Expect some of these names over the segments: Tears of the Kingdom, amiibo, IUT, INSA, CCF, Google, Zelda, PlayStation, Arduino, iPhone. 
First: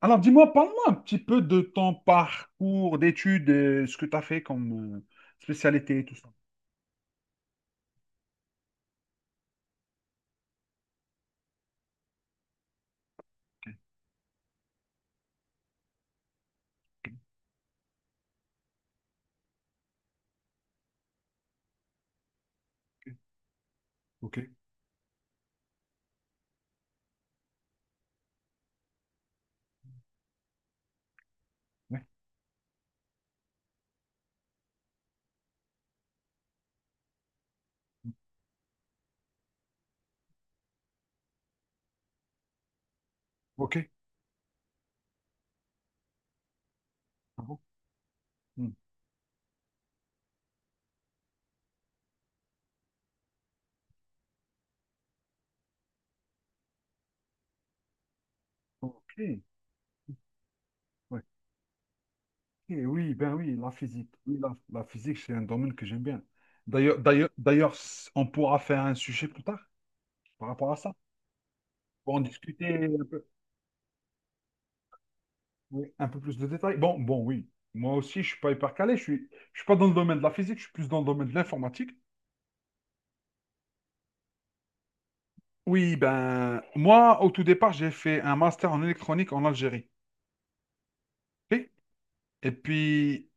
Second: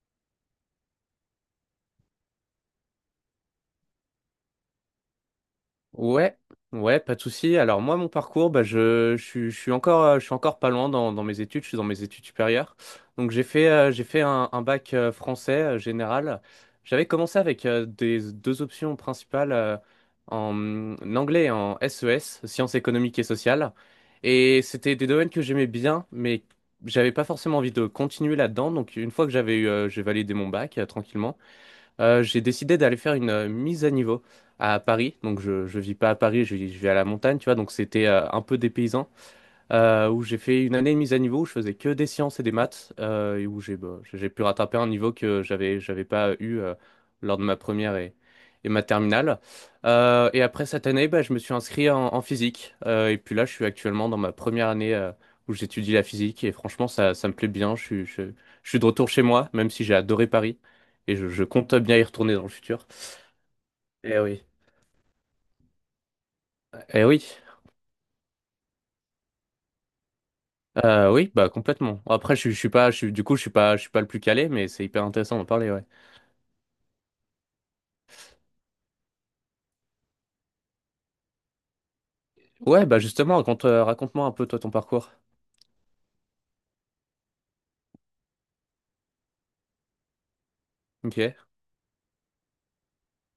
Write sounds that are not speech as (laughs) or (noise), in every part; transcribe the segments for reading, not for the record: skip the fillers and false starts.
Alors, dis-moi, parle-moi un petit peu de ton parcours d'études, ce que tu as fait comme spécialité et tout ça. Ouais, ouais, pas de souci. Alors moi, mon parcours, bah, je suis encore, je suis encore pas loin dans mes études. Je suis dans mes études supérieures. Donc j'ai fait, Ok. euh, j'ai fait un bac français général. J'avais commencé avec des deux options principales en anglais et en SES, sciences économiques et sociales. Ok, ok, ok, Et c'était des domaines que j'aimais bien, mais j'avais pas forcément envie de continuer là-dedans. Donc une fois que j'ai validé mon bac tranquillement. ouais, J'ai décidé d'aller faire une mise à niveau à Paris. Donc, je ne vis pas à Paris, je vis à la montagne, tu vois. Donc, c'était un peu dépaysant où j'ai fait une année de mise à niveau où je faisais que des sciences et des maths, et où ok, j'ai pu rattraper un niveau que j'avais pas eu lors ah de ma bon, première et hmm, ma terminale. Et après cette année, bah, je me suis inscrit en physique. Et puis là, je suis actuellement dans ma première année où j'étudie la physique, et franchement, ça me plaît bien. Je suis de retour ok, chez ouais, moi, même si j'ai adoré Paris, et ok. je compte bien y retourner dans le futur. Oui, ben oui, la physique, Eh oui, oui. la physique, c'est un domaine que j'aime bien. D'ailleurs, Eh oui. d'ailleurs, d'ailleurs, s- on pourra faire un sujet plus tard par rapport à ça. Oui, bah complètement. Pour en Après, je discuter suis pas, je un suis, du peu, coup, je suis pas le plus calé, mais c'est hyper intéressant d'en parler, ouais. oui, un peu plus de détails. Bon, oui, moi aussi, je suis pas hyper calé, je suis pas dans le domaine de la physique, je suis plus dans le domaine de l'informatique. Ouais, bah justement, raconte-moi un peu toi ton parcours. Oui, ben, moi, au tout départ, j'ai fait un master en électronique en Algérie. Ok, Ok. Et puis,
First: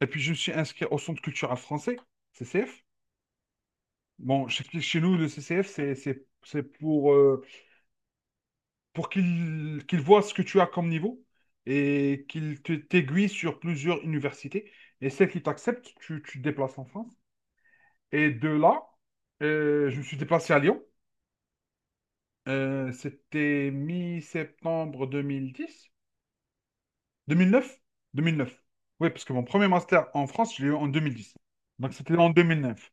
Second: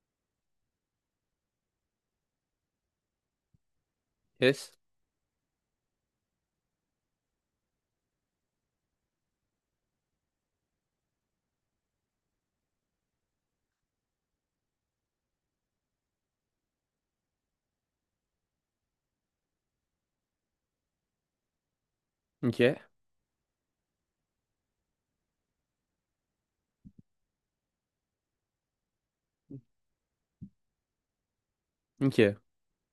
et puis, je me suis inscrit au Centre culturel français, CCF. Bon, je yes, t'explique, chez nous, le CCF, c'est pour qu'il voit ce que tu as comme niveau et qu'il t'aiguille sur plusieurs universités. Et celle qui t'accepte, tu te déplaces en France. Et de là, je me suis déplacé à Lyon. ok, C'était mi-septembre 2010. 2009? 2009. Oui, parce que mon premier master en France, je l'ai eu en 2010. Donc, c'était en ok. 2009.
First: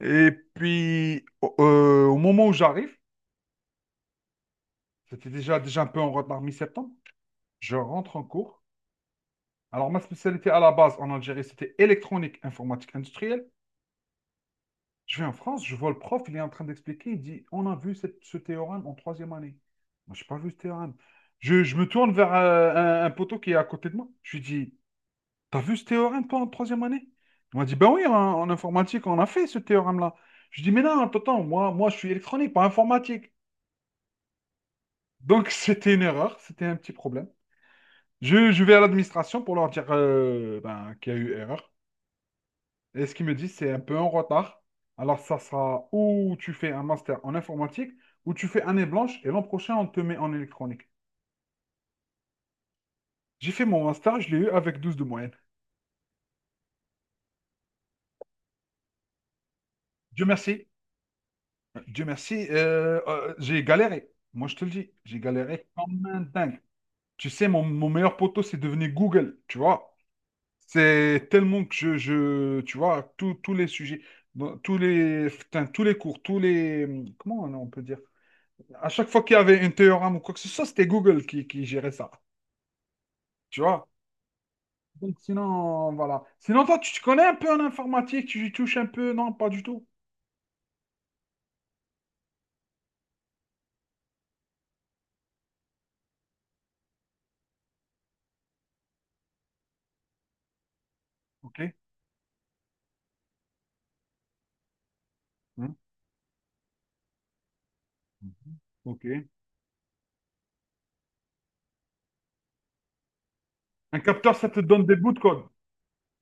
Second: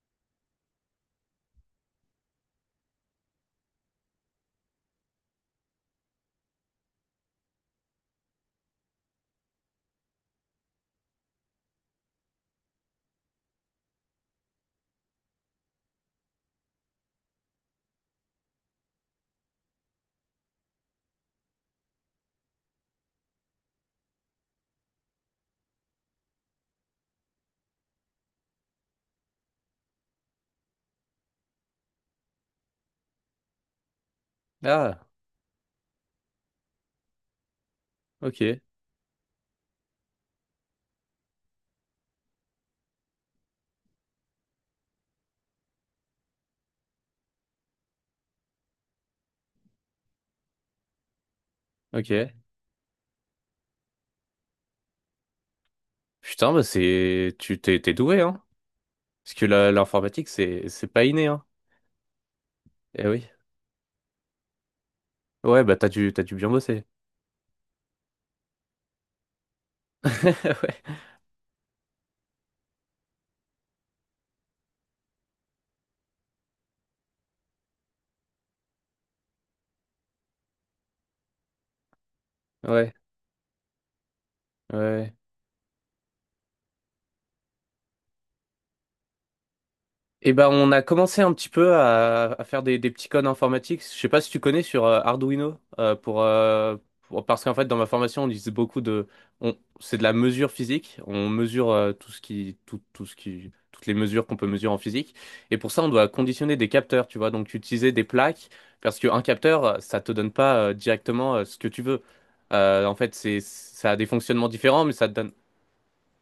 Et puis, au moment où j'arrive, c'était déjà un peu en retard mi-septembre. Je rentre en cours. Alors, ma spécialité à la base en Algérie, c'était électronique, informatique industrielle. Je vais en France, je vois le prof, il est en train d'expliquer, il dit, on a vu ce théorème en troisième année. Moi, je n'ai pas vu ce théorème. Je me tourne vers un poteau qui est à côté de moi. Je lui dis, t'as vu ce théorème, toi, en troisième année? Il m'a dit, ben oui, en informatique, on a fait ce théorème-là. Je dis, mais non, attends, attends, moi, moi, je suis électronique, pas informatique. Ah, Donc, (laughs) c'était une erreur, c'était un petit problème. Je, ok, je vais à l'administration pour leur dire ben, qu'il y a eu erreur. Et ce qu'ils me disent, c'est un peu en retard. Alors, ça sera ou tu fais un master en informatique, ou tu fais année blanche, et l'an prochain, on te met en électronique. ok. J'ai fait mon master, je l'ai eu avec 12 de moyenne. Putain, bah t'es doué, hein. Parce que Dieu l'informatique, merci. c'est pas inné, hein. Dieu merci, Eh oui. J'ai galéré. Moi, je te le dis, j'ai Ouais, galéré bah t'as comme dû, un t'as dû bien dingue. bosser. Tu sais, mon meilleur poteau, c'est devenu Google, tu vois. (laughs) Ouais, C'est tellement que je, tu vois, tous les sujets, tous les, putain, tous les cours, tous les, comment on peut dire? À chaque fois qu'il y avait un théorème ou quoi que ce soit, c'était Google qui gérait ça, ouais, tu vois. ouais. Donc, sinon, voilà. Sinon, toi, tu te connais un peu en informatique, tu y touches un peu? Non, pas du tout. Eh ben, on a commencé un petit peu à faire des petits codes informatiques. Je sais pas si tu connais sur Arduino, parce qu'en fait dans ma formation on disait beaucoup de, on, c'est de la mesure physique. On mesure OK. Tout ce qui, tout, tout ce qui, toutes les mesures qu'on peut mesurer en physique. Et pour Hmm. ça on doit conditionner des capteurs, tu vois. Donc utiliser des plaques parce qu'un OK. capteur ça te donne pas directement ce que tu veux. En fait ça a Un des capteur, fonctionnements ça te donne différents, mais des ça bouts te de donne code.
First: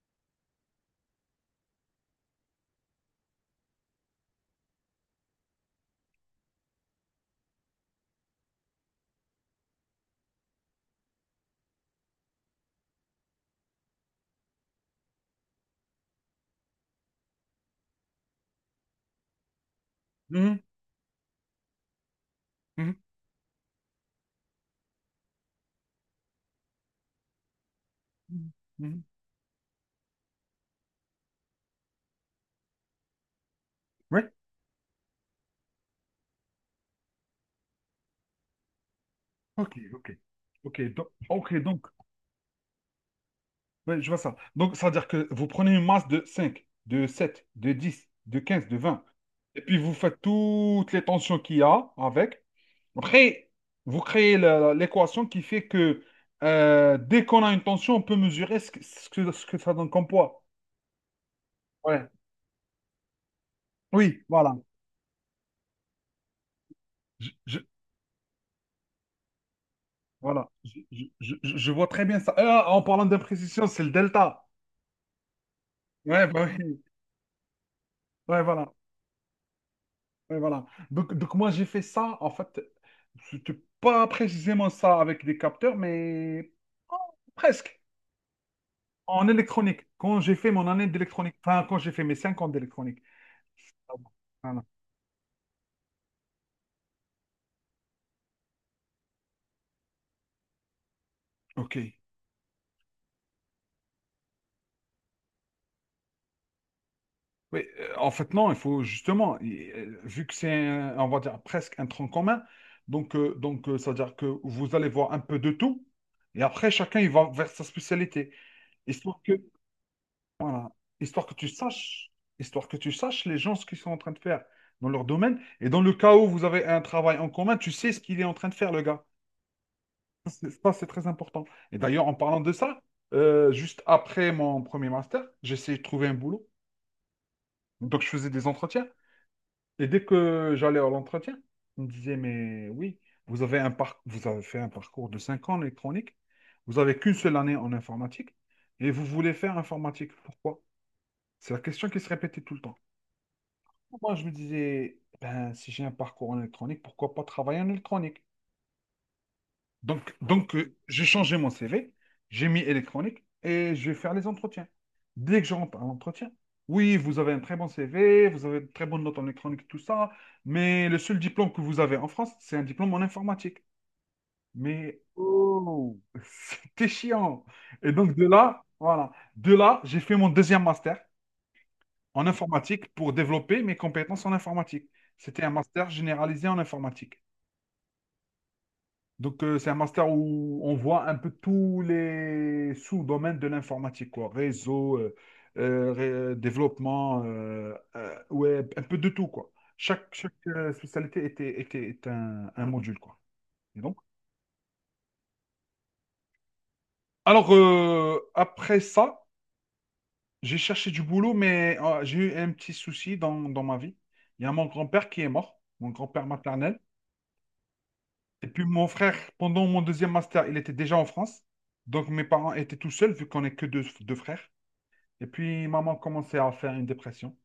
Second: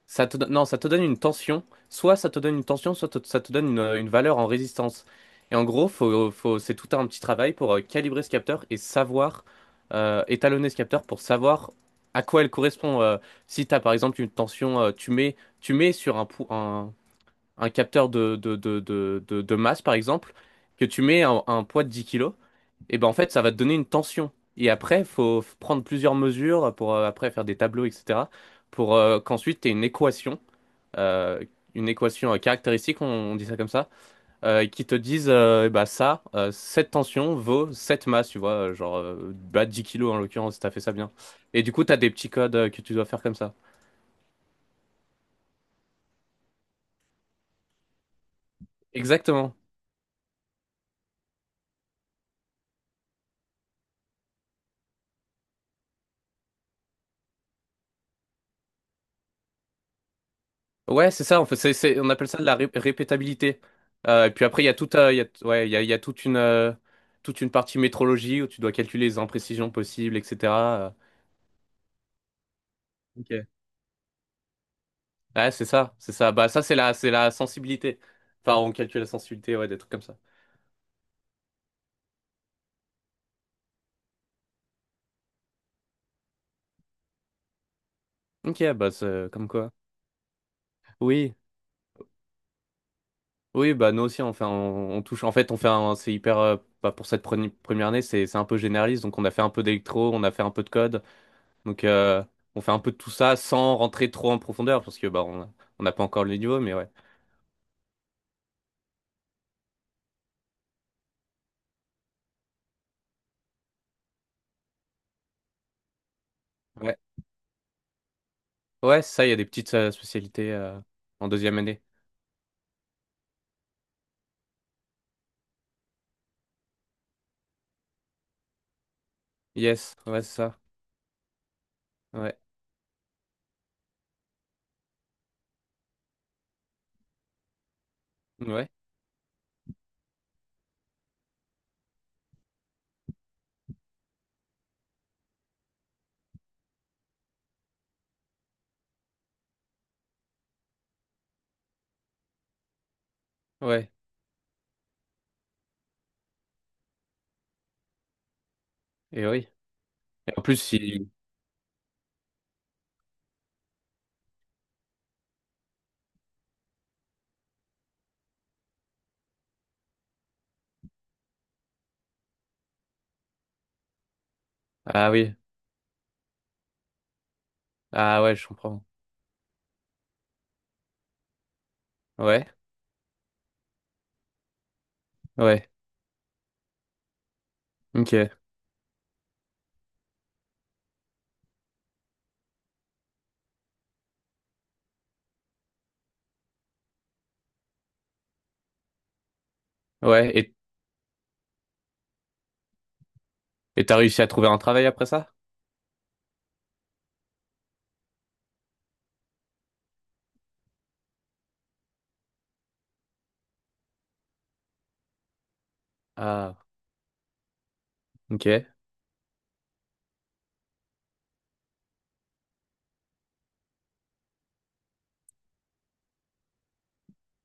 ça te, don- non, ça te donne une tension. Soit ça te donne une tension, soit ça te donne une valeur en résistance. Et en gros, c'est tout un petit travail pour calibrer ce capteur et savoir étalonner ce capteur pour savoir à quoi elle correspond. Si tu as par exemple une tension, tu mets sur un capteur de masse par exemple, Mhm. que tu mets un poids de 10 kilos, Mhm. et ben en fait ça va te donner une tension. Et après, faut prendre plusieurs mesures pour après faire des tableaux, etc. Mhm. pour Mhm. Qu'ensuite tu aies euh, une équation caractéristique, on dit ça comme ça, Oui, qui te disent eh bah ça, cette tension vaut cette masse, tu vois, genre bah, ok, 10 ok. kilos en l'occurrence, si t'as fait Ok, ça donc, bien. ok, Et du coup, donc, t'as des petits codes que tu dois faire comme ça. ouais, je vois ça. Donc, ça veut dire que vous prenez une masse de 5, de 7, de 10, de 15, de 20, Exactement. et puis vous faites toutes les tensions qu'il y a avec. Après, vous créez l'équation qui fait que dès qu'on a une tension, on peut mesurer ce que ça donne comme poids. Ouais, c'est ça, en fait, Ouais. on appelle ça de la répétabilité. Oui, Et puis voilà. après, il y a toute, il y a, ouais, il y a toute une, euh, Je, toute une je- partie métrologie où tu dois calculer les imprécisions possibles, voilà. etc. Je, euh. je- je- je vois très bien ça. Ah, en parlant Ok. d'imprécision, c'est le delta. Ouais, c'est ça, c'est Ouais, ça. bah Bah ça, c'est oui. la, c'est la sensibilité. Ouais, Enfin, voilà. on calcule la sensibilité, ouais, des trucs comme ça. Ouais, voilà. Donc moi, j'ai fait ça, en fait, c'était pas précisément ça avec des capteurs, mais oh, presque, Ok, bah en c'est comme quoi. électronique. Quand j'ai fait mon année Oui, d'électronique, enfin, quand j'ai fait mes 5 ans d'électronique. oui, bah Ah nous bon. aussi on fait, Voilà. on touche. En fait, c'est hyper. Bah, pour cette première année, c'est un peu généraliste. Donc on a fait un peu d'électro, on a fait un peu de code. Donc OK. On fait un peu de tout ça sans rentrer trop en profondeur parce que bah on n'a pas encore le niveau, mais ouais. Oui, en fait, non, il faut justement, vu que c'est, on va dire, presque un tronc commun, donc, ça veut dire que vous allez voir un peu de tout, et après, Ouais, chacun, il va vers sa spécialité. ouais, c'est Histoire ça. Il que, y a des petites spécialités Voilà. Histoire en que tu deuxième année. saches, histoire que tu saches les gens ce qu'ils sont en train de faire dans leur domaine. Et dans le cas où vous avez un travail en commun, tu sais ce qu'il est en train de faire, le gars. Yes, ouais, c'est ça. Ça, c'est très important. Et d'ailleurs, en Ouais, parlant de ça, juste après mon premier master, j'essayais de trouver un boulot. Donc, je faisais des ouais, entretiens. Et dès que j'allais à l'entretien, on me disait, mais oui, vous avez vous avez fait un parcours de 5 ans en électronique. Vous avez qu'une seule année en informatique. Et vous voulez faire informatique. Pourquoi? C'est la question qui se répétait tout le temps. ouais. Moi, je me disais, ben, si j'ai un parcours en électronique, pourquoi pas travailler en électronique? Et oui. Donc, Et en donc plus, euh, j'ai si. changé mon CV, j'ai mis électronique et je vais faire les entretiens. Dès que je rentre à l'entretien, oui, vous avez un très bon CV, vous avez de très bonnes notes en électronique, tout ça, mais le seul diplôme que vous avez en France, c'est un diplôme en informatique. Mais Ah oui. oh, (laughs) c'était chiant. Et donc, Ah de ouais, je là, comprends. voilà, de là, j'ai fait mon deuxième master en Ouais, informatique pour développer mes compétences en informatique. C'était un ouais. master généralisé en informatique. Ok. Donc, c'est un master où on voit un peu tous les sous-domaines de l'informatique, quoi. Réseau, développement, web, un peu de tout, quoi. Chaque, Ouais. chaque Et euh, spécialité est un module, quoi. Et et t'as donc, réussi à trouver un travail après ça? alors, après ça, j'ai cherché du boulot, mais j'ai eu un petit souci dans ma vie. Il y a mon grand-père qui est mort, mon grand-père Ah, maternel. Et ok. puis mon frère, pendant mon deuxième master, il était déjà en France. Donc mes parents étaient tout seuls, vu qu'on est que deux, deux frères. Et puis maman commençait à faire une dépression.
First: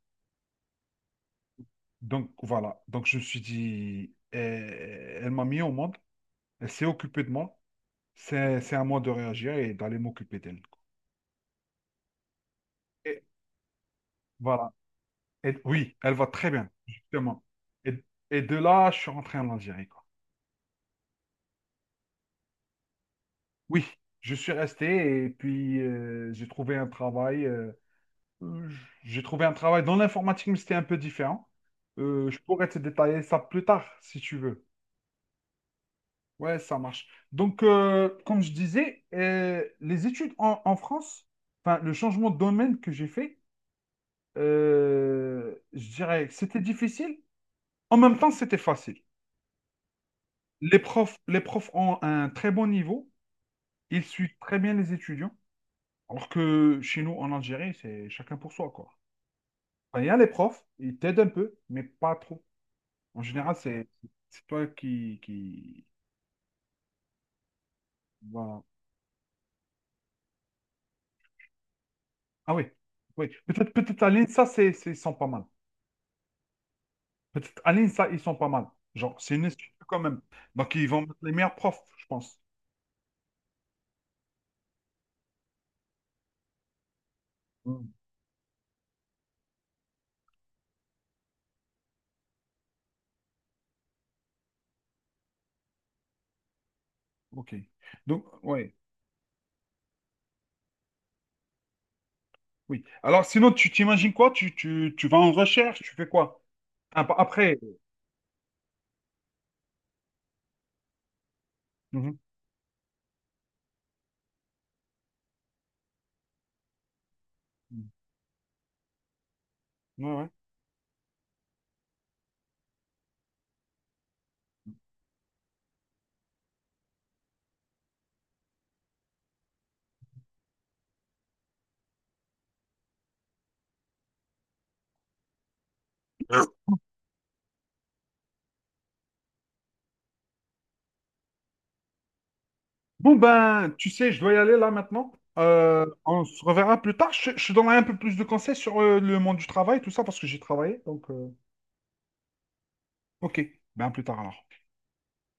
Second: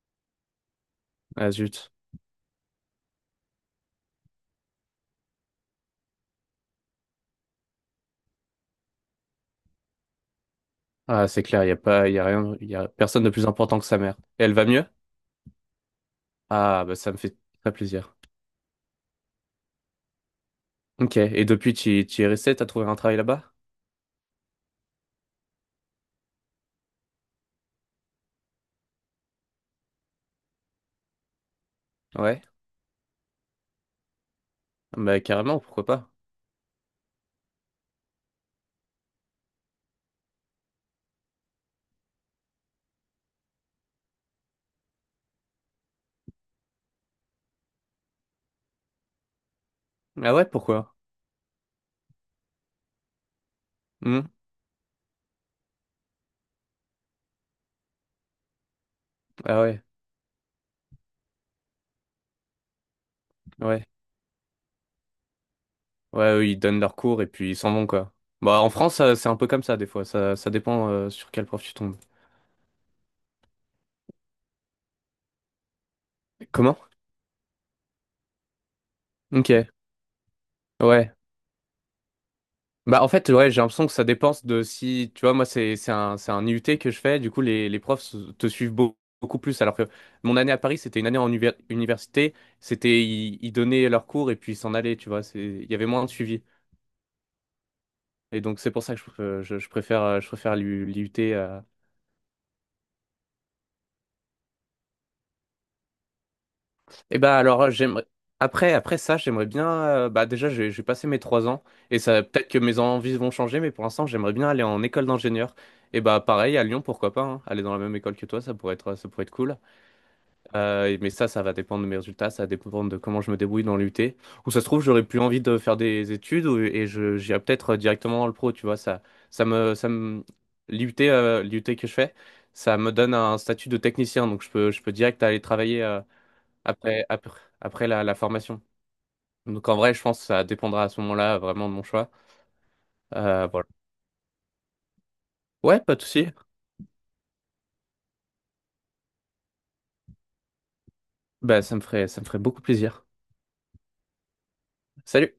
Ah, zut. Donc voilà. Donc je me suis dit, elle m'a mis au monde, elle s'est occupée de moi. C'est à moi de réagir et d'aller m'occuper d'elle. Ah, c'est clair, il y a pas, il y a rien, il y a Et personne de plus important que sa mère. Et elle va voilà. mieux? Et oui, elle va très bien, Ah, bah ça me fait justement. très Et, plaisir. et de là, je suis rentré en Algérie, quoi. Ok. Et depuis, tu es resté, t'as trouvé un travail là-bas? Oui, je suis resté et puis j'ai trouvé un travail. Euh, J'ai trouvé un travail dans l'informatique, mais c'était un peu différent. Je Ouais. pourrais te détailler ça plus tard, si tu veux. Bah carrément, pourquoi pas? Ouais, ça marche. Donc, comme je disais, les études en France, enfin, le changement de domaine que j'ai fait, je dirais que c'était difficile. En même temps, c'était facile. Ah ouais, Les pourquoi? profs, les profs ont un très bon niveau. Ils Hmm. suivent très bien les étudiants. Alors que chez nous, en Algérie, c'est chacun pour soi, quoi. Ah ouais, Enfin, il y a les profs, ils t'aident un peu, mais pas trop. En général, ouais. c'est toi qui... Ouais, eux, ils donnent leurs cours et puis ils s'en vont, quoi. Bah Voilà. en France, c'est un peu comme ça des fois. Ça dépend sur quel prof tu tombes. Ah oui, oui. Peut-être à l'INSA, ils sont pas mal. Comment? Peut-être à l'INSA, ils sont pas mal. Genre, c'est une Ok. institut quand même. Donc, ils vont Ouais. mettre les meilleurs profs, je pense. Bah en fait, ouais, j'ai l'impression que ça dépense de, si tu vois, moi c'est un IUT que je fais, du coup les Hmm, profs te suivent beaucoup plus, alors que mon année à Paris c'était une année en université. C'était, ils donnaient leurs cours et puis ils s'en allaient, tu vois, c'est il y avait moins de suivi. OK. Donc, Et donc c'est ouais, pour ça que je préfère l'IUT . oui. Alors, sinon, tu t'imagines quoi? Tu vas en recherche, tu fais quoi? Ah, bah, Et bah après. alors, j'aimerais après ça, j'aimerais bien, bah déjà j'ai passé mes 3 ans, et Mhm. ça peut-être que mes envies vont changer, mais pour l'instant j'aimerais bien aller en école d'ingénieur, et bah pareil à Lyon, pourquoi pas, hein. Aller dans la même école que toi, ça pourrait être cool. Ouais, ouais. Mais ça va dépendre de mes résultats, ça va dépendre de comment je me débrouille dans l'UT. Ou ça se trouve, j'aurais plus envie de faire des études et j'irai peut-être directement dans le pro, tu vois. Ça me, ça me, l'UT, l'UT que je fais, ça me donne un statut de technicien, donc je peux direct aller travailler, (coughs) après la formation. Donc en vrai, je pense que ça dépendra à ce moment-là vraiment de mon choix. Bon, Voilà. ben, tu sais, je dois y aller là maintenant. Ouais, pas de On souci. se reverra plus tard. Je te donnerai un peu plus de conseils sur le monde du travail, tout ça, parce que j'ai travaillé. Bah, ça me ferait beaucoup plaisir. Ok, ben à plus tard alors. Salut!